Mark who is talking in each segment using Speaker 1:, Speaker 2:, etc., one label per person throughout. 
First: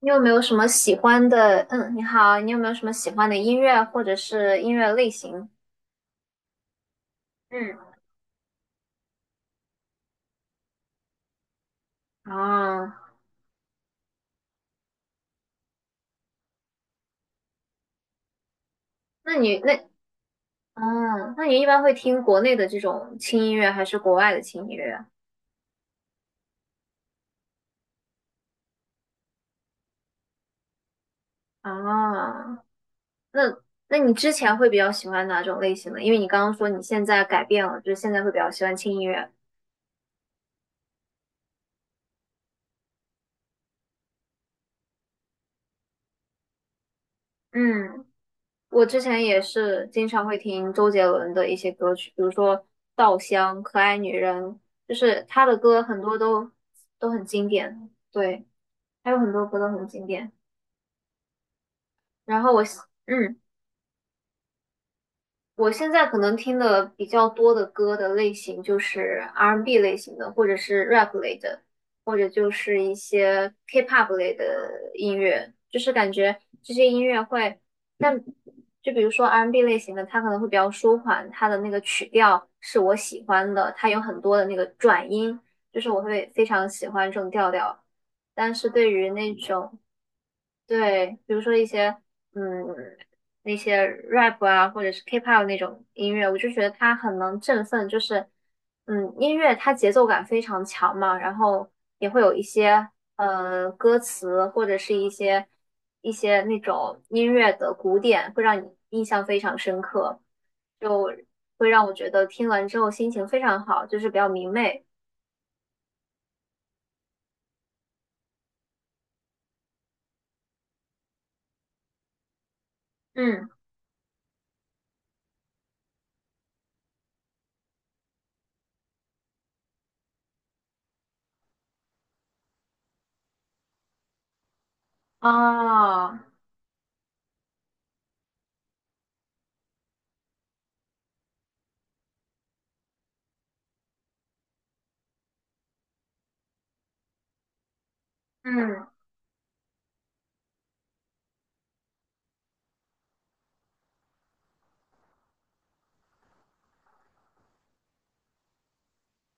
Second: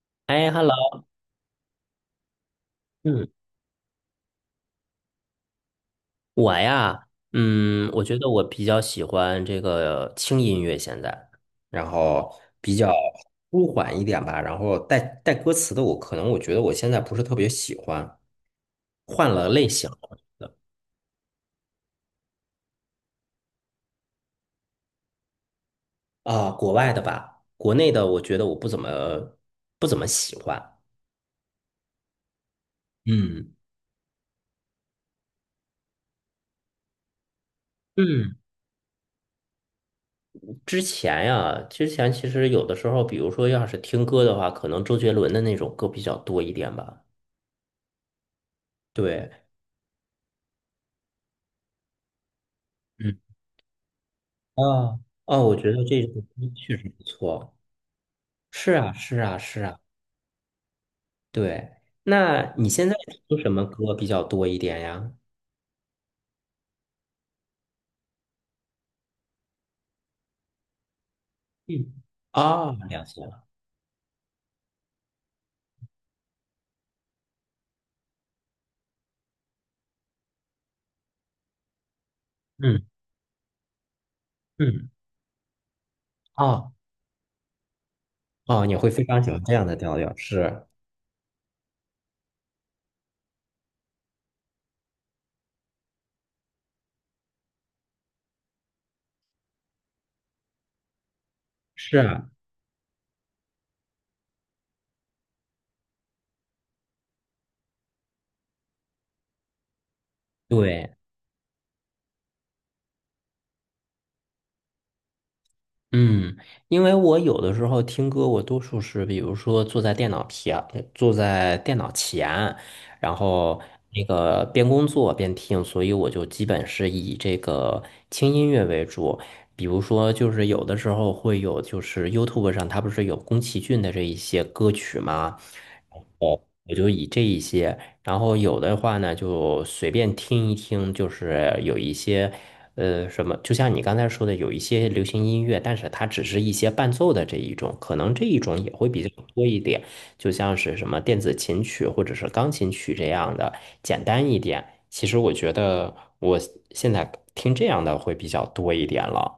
Speaker 1: 你有没有
Speaker 2: 哎
Speaker 1: 什么
Speaker 2: ，hello，
Speaker 1: 喜欢的？嗯，你好，你有没有什么喜欢
Speaker 2: 嗯，
Speaker 1: 的音乐或者是音乐类型？
Speaker 2: 我呀，
Speaker 1: 嗯，
Speaker 2: 我觉得我比较喜欢这个轻音乐，现在，然后比
Speaker 1: 哦，
Speaker 2: 较舒缓一点吧，然后带歌词的我，可能我觉得我现在不是特别喜欢，换
Speaker 1: 那
Speaker 2: 了
Speaker 1: 你
Speaker 2: 类
Speaker 1: 那
Speaker 2: 型
Speaker 1: 哦，那你一般会听国内的这种轻音乐还是国外的轻音乐啊？
Speaker 2: 啊，国外的吧，国内的我觉得我不怎么喜欢，
Speaker 1: 哦，那
Speaker 2: 嗯。
Speaker 1: 那你之前会比较喜欢哪种类型的？因为你刚刚说你现在改变了，就是现在会
Speaker 2: 嗯，
Speaker 1: 比较喜欢轻音乐。
Speaker 2: 之前呀，之前其实有的时候，比如说要是听歌的话，可能周杰伦的那种歌比较多一点吧，
Speaker 1: 嗯我之前
Speaker 2: 对。
Speaker 1: 也是经常会听周杰伦的一些歌曲，比如说
Speaker 2: 嗯。
Speaker 1: 《稻香》《可爱女人》，就
Speaker 2: 啊，
Speaker 1: 是他
Speaker 2: 哦，我
Speaker 1: 的
Speaker 2: 觉
Speaker 1: 歌
Speaker 2: 得
Speaker 1: 很
Speaker 2: 这首
Speaker 1: 多
Speaker 2: 歌
Speaker 1: 都
Speaker 2: 确实不
Speaker 1: 都很经
Speaker 2: 错。
Speaker 1: 典，对，
Speaker 2: 是啊，
Speaker 1: 还有
Speaker 2: 是
Speaker 1: 很
Speaker 2: 啊，
Speaker 1: 多歌
Speaker 2: 是
Speaker 1: 都
Speaker 2: 啊，
Speaker 1: 很经典。
Speaker 2: 对。
Speaker 1: 然后
Speaker 2: 那
Speaker 1: 我，
Speaker 2: 你现在听
Speaker 1: 嗯，
Speaker 2: 什么歌比较多一点呀？
Speaker 1: 我现在可能听的比较多的歌的类型就是 R&B n 类型的，或者是 rap 类的，
Speaker 2: 嗯，
Speaker 1: 或者就
Speaker 2: 啊，
Speaker 1: 是一
Speaker 2: 了解了。
Speaker 1: 些 K-pop 类的音乐，就是感觉这些音乐会，但就比如说 R&B n 类型的，它可能会比较舒缓，它的那个曲调是
Speaker 2: 嗯
Speaker 1: 我喜欢的，它有很多的那个
Speaker 2: 嗯，
Speaker 1: 转音，就是我会非常
Speaker 2: 哦
Speaker 1: 喜欢这种调调。但
Speaker 2: 哦，
Speaker 1: 是
Speaker 2: 你
Speaker 1: 对
Speaker 2: 会非
Speaker 1: 于
Speaker 2: 常喜
Speaker 1: 那
Speaker 2: 欢这样
Speaker 1: 种
Speaker 2: 的调调，是
Speaker 1: 对，比如说一些嗯那些 rap 啊，或者是 K-pop 那种音乐，我就觉得它很能振奋，就是音乐它节奏感非常强嘛，然后
Speaker 2: 是
Speaker 1: 也会
Speaker 2: 啊，
Speaker 1: 有一些歌词或者是一些那种音乐的古典，会让你印象非常深刻，
Speaker 2: 对。
Speaker 1: 就会让我觉得听完之后心情非常好，就是比较明媚。
Speaker 2: 嗯，因为我有的时候听歌，我多数是比如说坐在电脑前，坐在电脑前，然
Speaker 1: 嗯，
Speaker 2: 后那个边工作边听，所以我就基本是以这个轻音乐为主。比如说，就是有的时候会有，就是 YouTube 上它不是有宫崎骏的这一些歌曲吗？
Speaker 1: 啊，
Speaker 2: 哦，我就以这一些。然后有的话呢，就随便听一听，就是有一些，就像你刚才说的，有一些流行音乐，但是它只是一些伴奏的这一种，可能这一种也
Speaker 1: 嗯。
Speaker 2: 会比较多一点，就像是什么电子琴曲或者是钢琴曲这样的，简单一点。其实我觉得我现在听这样的会比较多一点了。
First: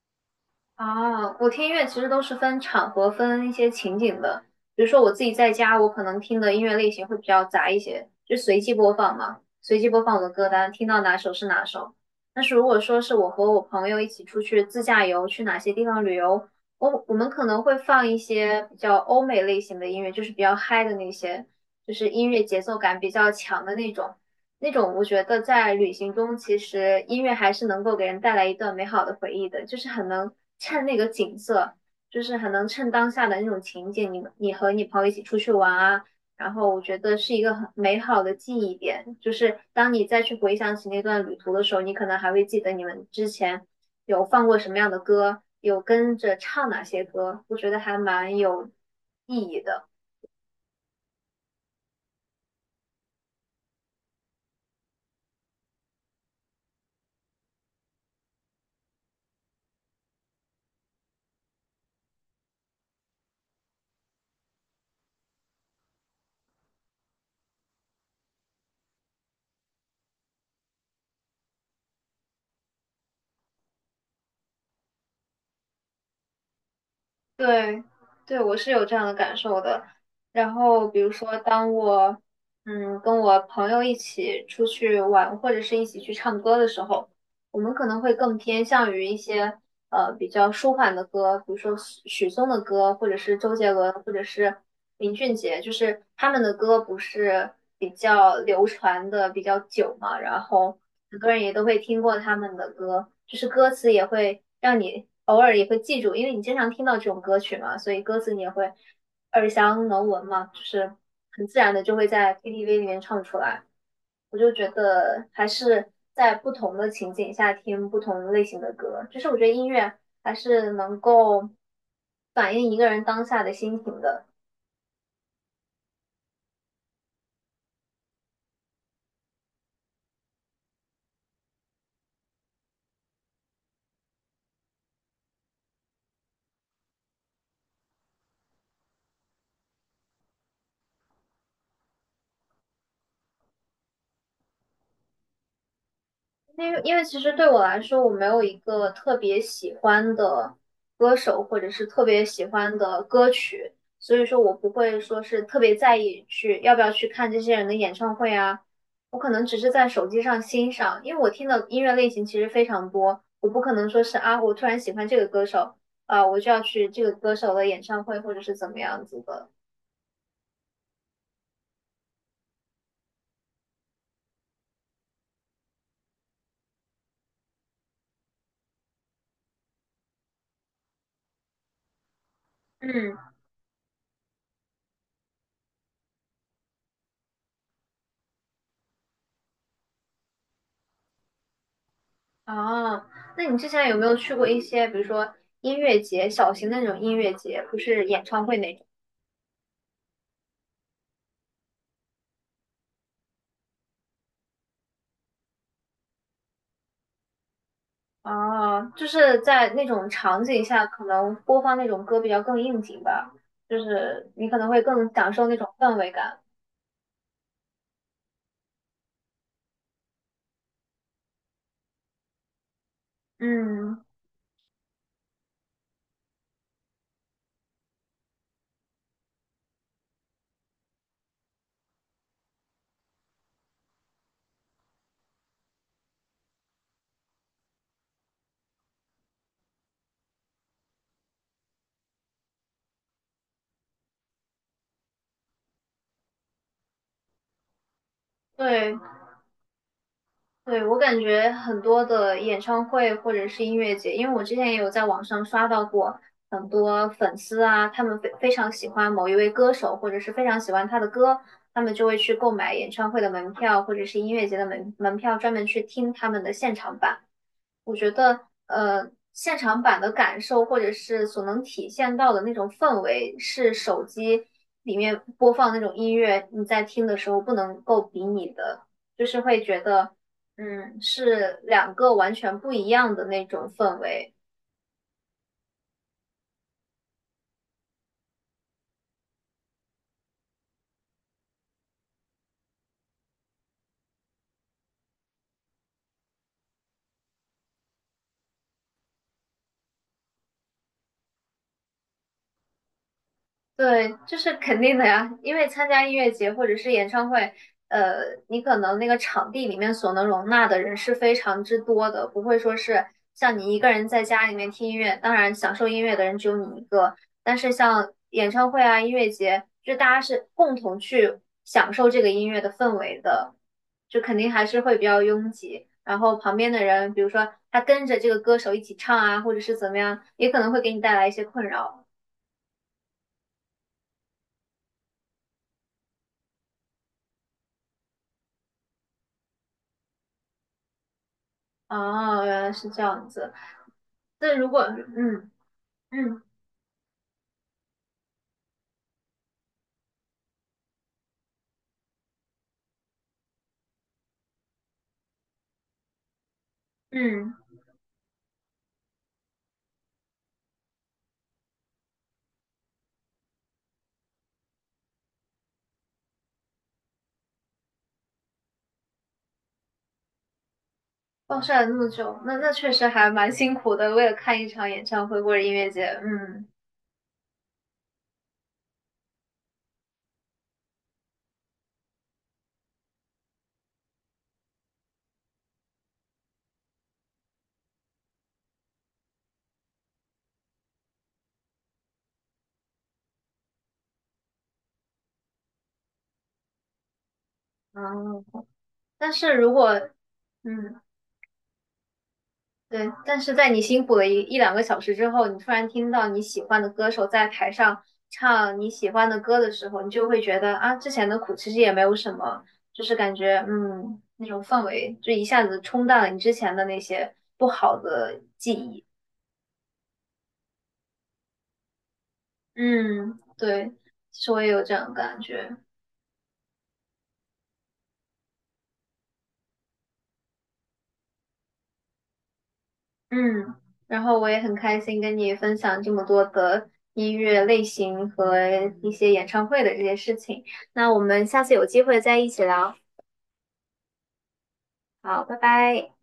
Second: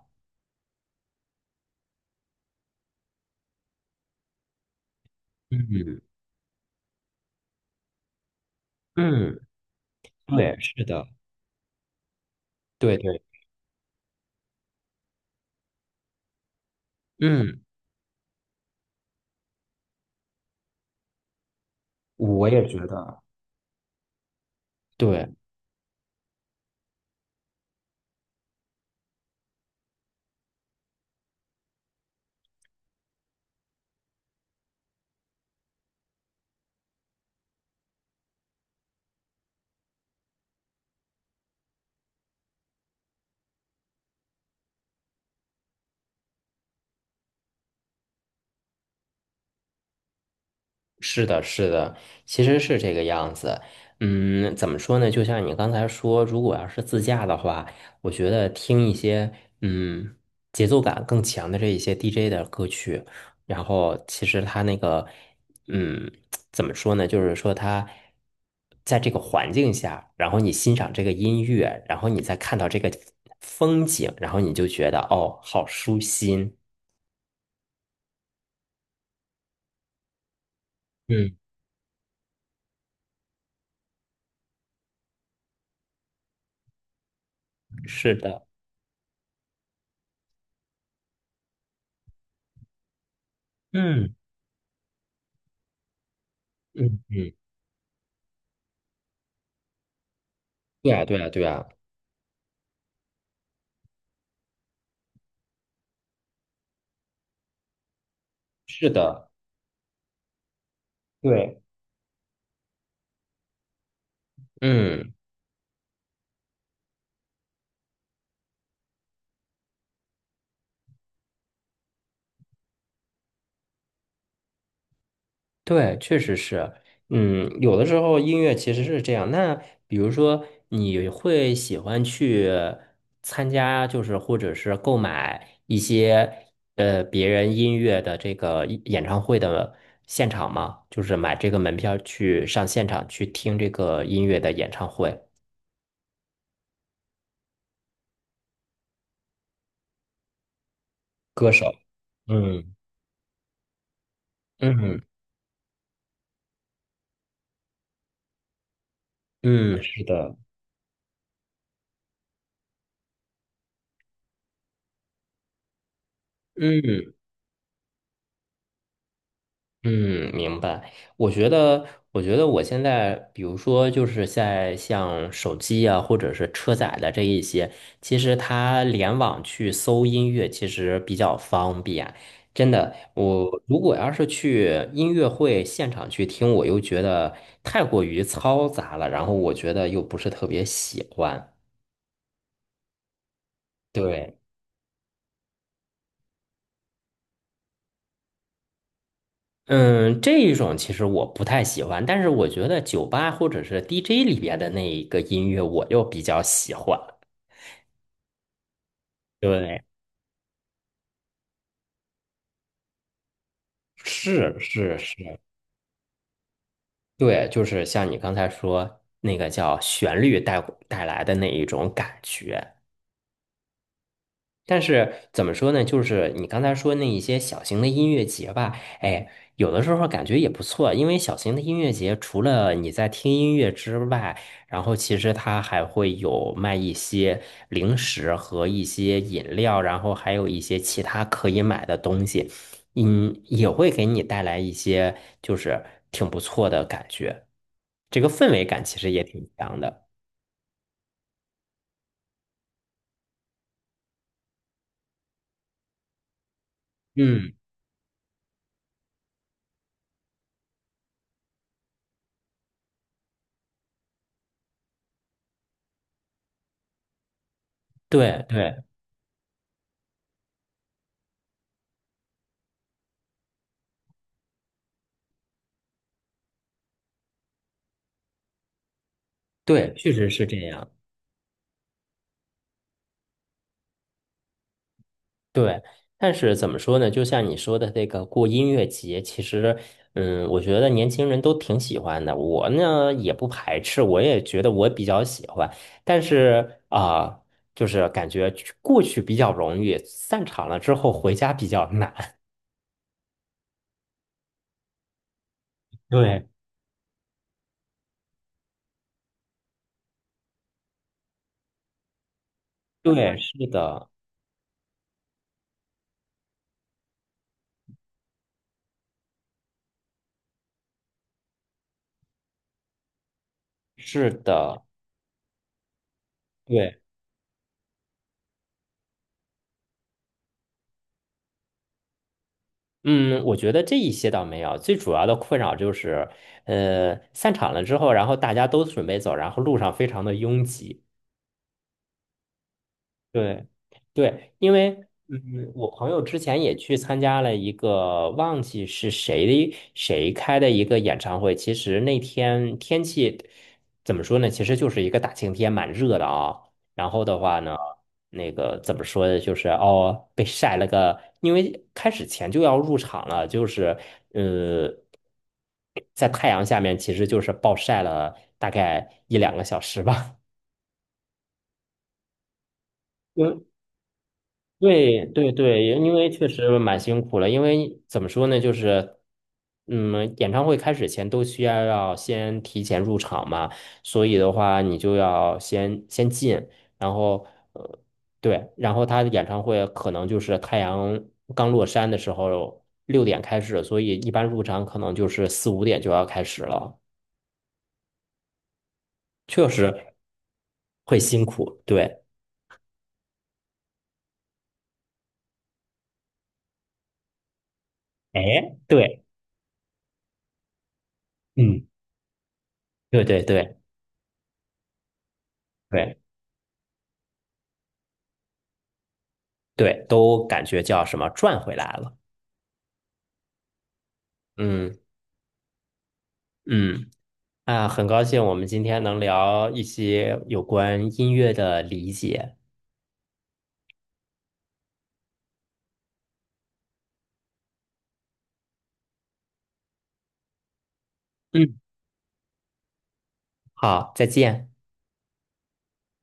Speaker 1: 啊，我听音乐其实都是分场合、分一些情景的。比如说我自己在家，我
Speaker 2: 嗯
Speaker 1: 可能听的音乐类型会比较杂一些，就随机播放嘛，
Speaker 2: 嗯，
Speaker 1: 随机播放我的歌
Speaker 2: 对，
Speaker 1: 单，
Speaker 2: 是
Speaker 1: 听到
Speaker 2: 的，
Speaker 1: 哪首是哪首。但是如果
Speaker 2: 对
Speaker 1: 说是
Speaker 2: 对，
Speaker 1: 我和我朋友一起出去自驾游，去哪些地方旅游，我们可
Speaker 2: 嗯，
Speaker 1: 能会放一些比较欧美类型的音乐，就是比较嗨的那些，就是音乐
Speaker 2: 我
Speaker 1: 节
Speaker 2: 也
Speaker 1: 奏
Speaker 2: 觉
Speaker 1: 感比
Speaker 2: 得，
Speaker 1: 较强的那种。那种我觉
Speaker 2: 对。
Speaker 1: 得在旅行中，其实音乐还是能够给人带来一段美好的回忆的，就是很能衬那个景色，就是很能衬当下的那种情景。你和你朋友一起出去玩啊，然后我觉得是一个很美好的记忆点。就是当你再去回想起那段旅途的时候，你可能还会记得你们之前有放过什么样的歌，有跟着唱哪些歌，我觉得还蛮有意义的。
Speaker 2: 是的，是的，其实是这个样子。嗯，怎么说呢？就像你刚才说，如果要是自驾的话，我觉得听一些嗯节奏感更强的这一些 DJ 的歌曲，然后其实他那个嗯怎么说呢？就是说他在这个环境下，然后你欣赏这个音乐，然后你再看到这个风景，然后你就觉得哦，好舒心。
Speaker 1: 对，对，我是有这样的感受的。然后，比如
Speaker 2: 嗯，
Speaker 1: 说，当我跟我朋友一起出去玩，或者是一起去唱歌的时候，我们可能会
Speaker 2: 是
Speaker 1: 更
Speaker 2: 的，
Speaker 1: 偏向于一些比较舒缓的歌，比如说许许嵩的歌，或者是周杰伦，或
Speaker 2: 嗯
Speaker 1: 者是林俊杰，就是他们的歌不
Speaker 2: 嗯嗯，
Speaker 1: 是比较流传的比较久嘛，然后
Speaker 2: 对啊，
Speaker 1: 很
Speaker 2: 对啊，
Speaker 1: 多人
Speaker 2: 对
Speaker 1: 也都
Speaker 2: 啊。
Speaker 1: 会听过他们的歌，就是歌词也会让你偶尔也会记住，因为你经常听到这种歌曲嘛，所以歌词你也会耳详能闻嘛，就是很自
Speaker 2: 对，
Speaker 1: 然的就会在 KTV 里面唱出来。我就觉
Speaker 2: 嗯，
Speaker 1: 得还是在不同的情景下听不同类型的歌，就是我觉得音乐还是能够反映一个人当下的心情的。
Speaker 2: 对，确实是，嗯，有的时候音乐其实是这样。那比如说，你会喜欢去参加，就是或者是购买一些别人音乐的这个演唱会的现场吗？就是买这个门票去上现场去听这个音乐的演唱会
Speaker 1: 因为其实对我来说，我没有一个特别喜欢的歌手
Speaker 2: 歌
Speaker 1: 或
Speaker 2: 手。
Speaker 1: 者是特别喜
Speaker 2: 嗯
Speaker 1: 欢的歌曲，所以说我不会
Speaker 2: 嗯
Speaker 1: 说是特别在意去要不要去看这些人的演唱会啊。我可能只是
Speaker 2: 嗯，
Speaker 1: 在
Speaker 2: 是
Speaker 1: 手机
Speaker 2: 的，
Speaker 1: 上欣赏，因为我听的音乐类型其实非常多，我不可能说是啊，我突然喜欢这个歌手啊，我就要去这个
Speaker 2: 嗯。
Speaker 1: 歌手的演唱会或者是怎么样子的。
Speaker 2: 嗯，明白。我觉得，我觉得我现在，比如说，就是在像手机啊，或者是车载的这一些，其实它联网去搜音乐，其实比较方便。真的，
Speaker 1: 嗯，
Speaker 2: 我如果要是去音乐会现场去听，我又觉得太过于嘈杂了，然后我觉得又不是特别喜欢。
Speaker 1: 啊，那你之前有没有去
Speaker 2: 对。
Speaker 1: 过一些，比如说音乐节，小型的那种音乐节，不是演唱会那种？
Speaker 2: 嗯，这一种其实我不太喜欢，但是我觉得酒吧或者是 DJ 里边的那一个音乐，我又比较喜欢。
Speaker 1: 啊，就是在
Speaker 2: 对，
Speaker 1: 那种场景下，可能播放那种歌比较更应景吧，就是你可
Speaker 2: 是
Speaker 1: 能会
Speaker 2: 是
Speaker 1: 更享
Speaker 2: 是，
Speaker 1: 受那种氛围感。
Speaker 2: 对，就是像你刚才说那个叫旋律带来的那一种感觉。
Speaker 1: 嗯，
Speaker 2: 但是怎么说呢？就是你刚才说那一些小型的音乐节吧，哎，有的时候感觉也不错，因为小型的音乐节除了你在听音乐之外，然后其实它还会有卖一些零食和一些饮料，然后还有一些其他可以买的东西，嗯，也会给你带来一些就是挺不错的感觉，这个氛围感
Speaker 1: 对，
Speaker 2: 其实也挺强的。
Speaker 1: 对，我感觉很多的演唱会或者是音乐节，因为我之前也有在网上刷到过很多粉
Speaker 2: 嗯，
Speaker 1: 丝啊，他们非常喜欢某一位歌手，或者是非常喜欢他的歌，他们就会去购买演唱会的门票或者是音乐节的门票，专门去听他们的现场版。我觉
Speaker 2: 对
Speaker 1: 得，
Speaker 2: 对
Speaker 1: 现场版的感受或者是所能体现到的那种氛围，是手机里面播放那种音乐，你在听的时候不能够比拟的，就是会觉
Speaker 2: 对，确
Speaker 1: 得，
Speaker 2: 实是这样。
Speaker 1: 嗯，是两个完全不一样的那种氛围。
Speaker 2: 对，但是怎么说呢？就像你说的这个过音乐节，其实，嗯，我觉得年轻人都挺喜欢的。我呢也不排斥，我也觉得我比较喜欢。但是啊、就是感觉去过去比较容易，散场了之后回家比较难。
Speaker 1: 对，这是肯定的呀，因为参加音乐
Speaker 2: 对，
Speaker 1: 节或者是演唱会，呃，你可能那个场地里面所能容纳的人是非常之多的，不会说是
Speaker 2: 对，
Speaker 1: 像
Speaker 2: 是
Speaker 1: 你一个人
Speaker 2: 的，
Speaker 1: 在家里面听音乐，当然享受音乐的人只有你一个，但是像演唱会啊、音乐节，就大家是共同去享受这个音乐的氛围的，就
Speaker 2: 是
Speaker 1: 肯定还是
Speaker 2: 的，
Speaker 1: 会比较拥挤，然后旁边的
Speaker 2: 对。
Speaker 1: 人，比如说他跟着这个歌手一起唱啊，或者是怎么样，也可能会给你带来一些困扰。
Speaker 2: 嗯，我觉得这一些倒没有，最主要的困扰就是，散场了之后，然后大家都准备走，然后路上非常的拥挤。
Speaker 1: 哦，原来是这样子。
Speaker 2: 对，对，
Speaker 1: 那如
Speaker 2: 因
Speaker 1: 果
Speaker 2: 为
Speaker 1: 嗯
Speaker 2: 嗯，我朋友之
Speaker 1: 嗯
Speaker 2: 前也去参加了一个忘记是谁的谁开的一个演唱会。其实那天天气怎么说呢？其实就是一个大晴天，蛮热的啊。然后的
Speaker 1: 嗯
Speaker 2: 话呢，那个怎么说呢？就是哦，被晒了个，因为开始前就要入场了，就是呃，在太阳下面，其实就是暴晒了大概1、2个小时吧。
Speaker 1: 暴晒了那么久，那确实还 蛮
Speaker 2: 因
Speaker 1: 辛苦的，为了看一场演
Speaker 2: 对
Speaker 1: 唱会或
Speaker 2: 对
Speaker 1: 者音
Speaker 2: 对，
Speaker 1: 乐节，
Speaker 2: 因为确实蛮辛苦了。因为怎么说呢，就是，嗯，演唱会开始前都需要要先提前入场嘛，所以的话，你就要先进，然后呃，对，然后他的演唱会可能就是太阳刚落山的时候6点开始，所以一般入场可能就是4、5点就要开始了，
Speaker 1: 啊。但是
Speaker 2: 确
Speaker 1: 如果
Speaker 2: 实
Speaker 1: 嗯
Speaker 2: 会辛苦。对，
Speaker 1: 对，但是在你辛苦了一两个小时之后，你突然听到你喜欢的歌手在台上
Speaker 2: 哎，
Speaker 1: 唱你喜
Speaker 2: 对，
Speaker 1: 欢的歌的时候，你就会觉得啊，之前的苦其实
Speaker 2: 嗯，
Speaker 1: 也没有什么，就是
Speaker 2: 对
Speaker 1: 感
Speaker 2: 对
Speaker 1: 觉
Speaker 2: 对
Speaker 1: 那种氛围就一下子冲
Speaker 2: 对。
Speaker 1: 淡了你之前的那些不好的记忆。
Speaker 2: 对，都感觉叫什么赚回来了。
Speaker 1: 嗯，对，其实我也有这
Speaker 2: 嗯
Speaker 1: 样的感觉。
Speaker 2: 嗯，啊，很高兴我们今天能聊一些有关音乐的理解。
Speaker 1: 嗯，然后我也很开心跟你分享这么多的音乐类型和一些演唱会的这些事情。那我们下次
Speaker 2: 嗯，
Speaker 1: 有机会再一起聊。
Speaker 2: 好，再见。
Speaker 1: 好，拜拜。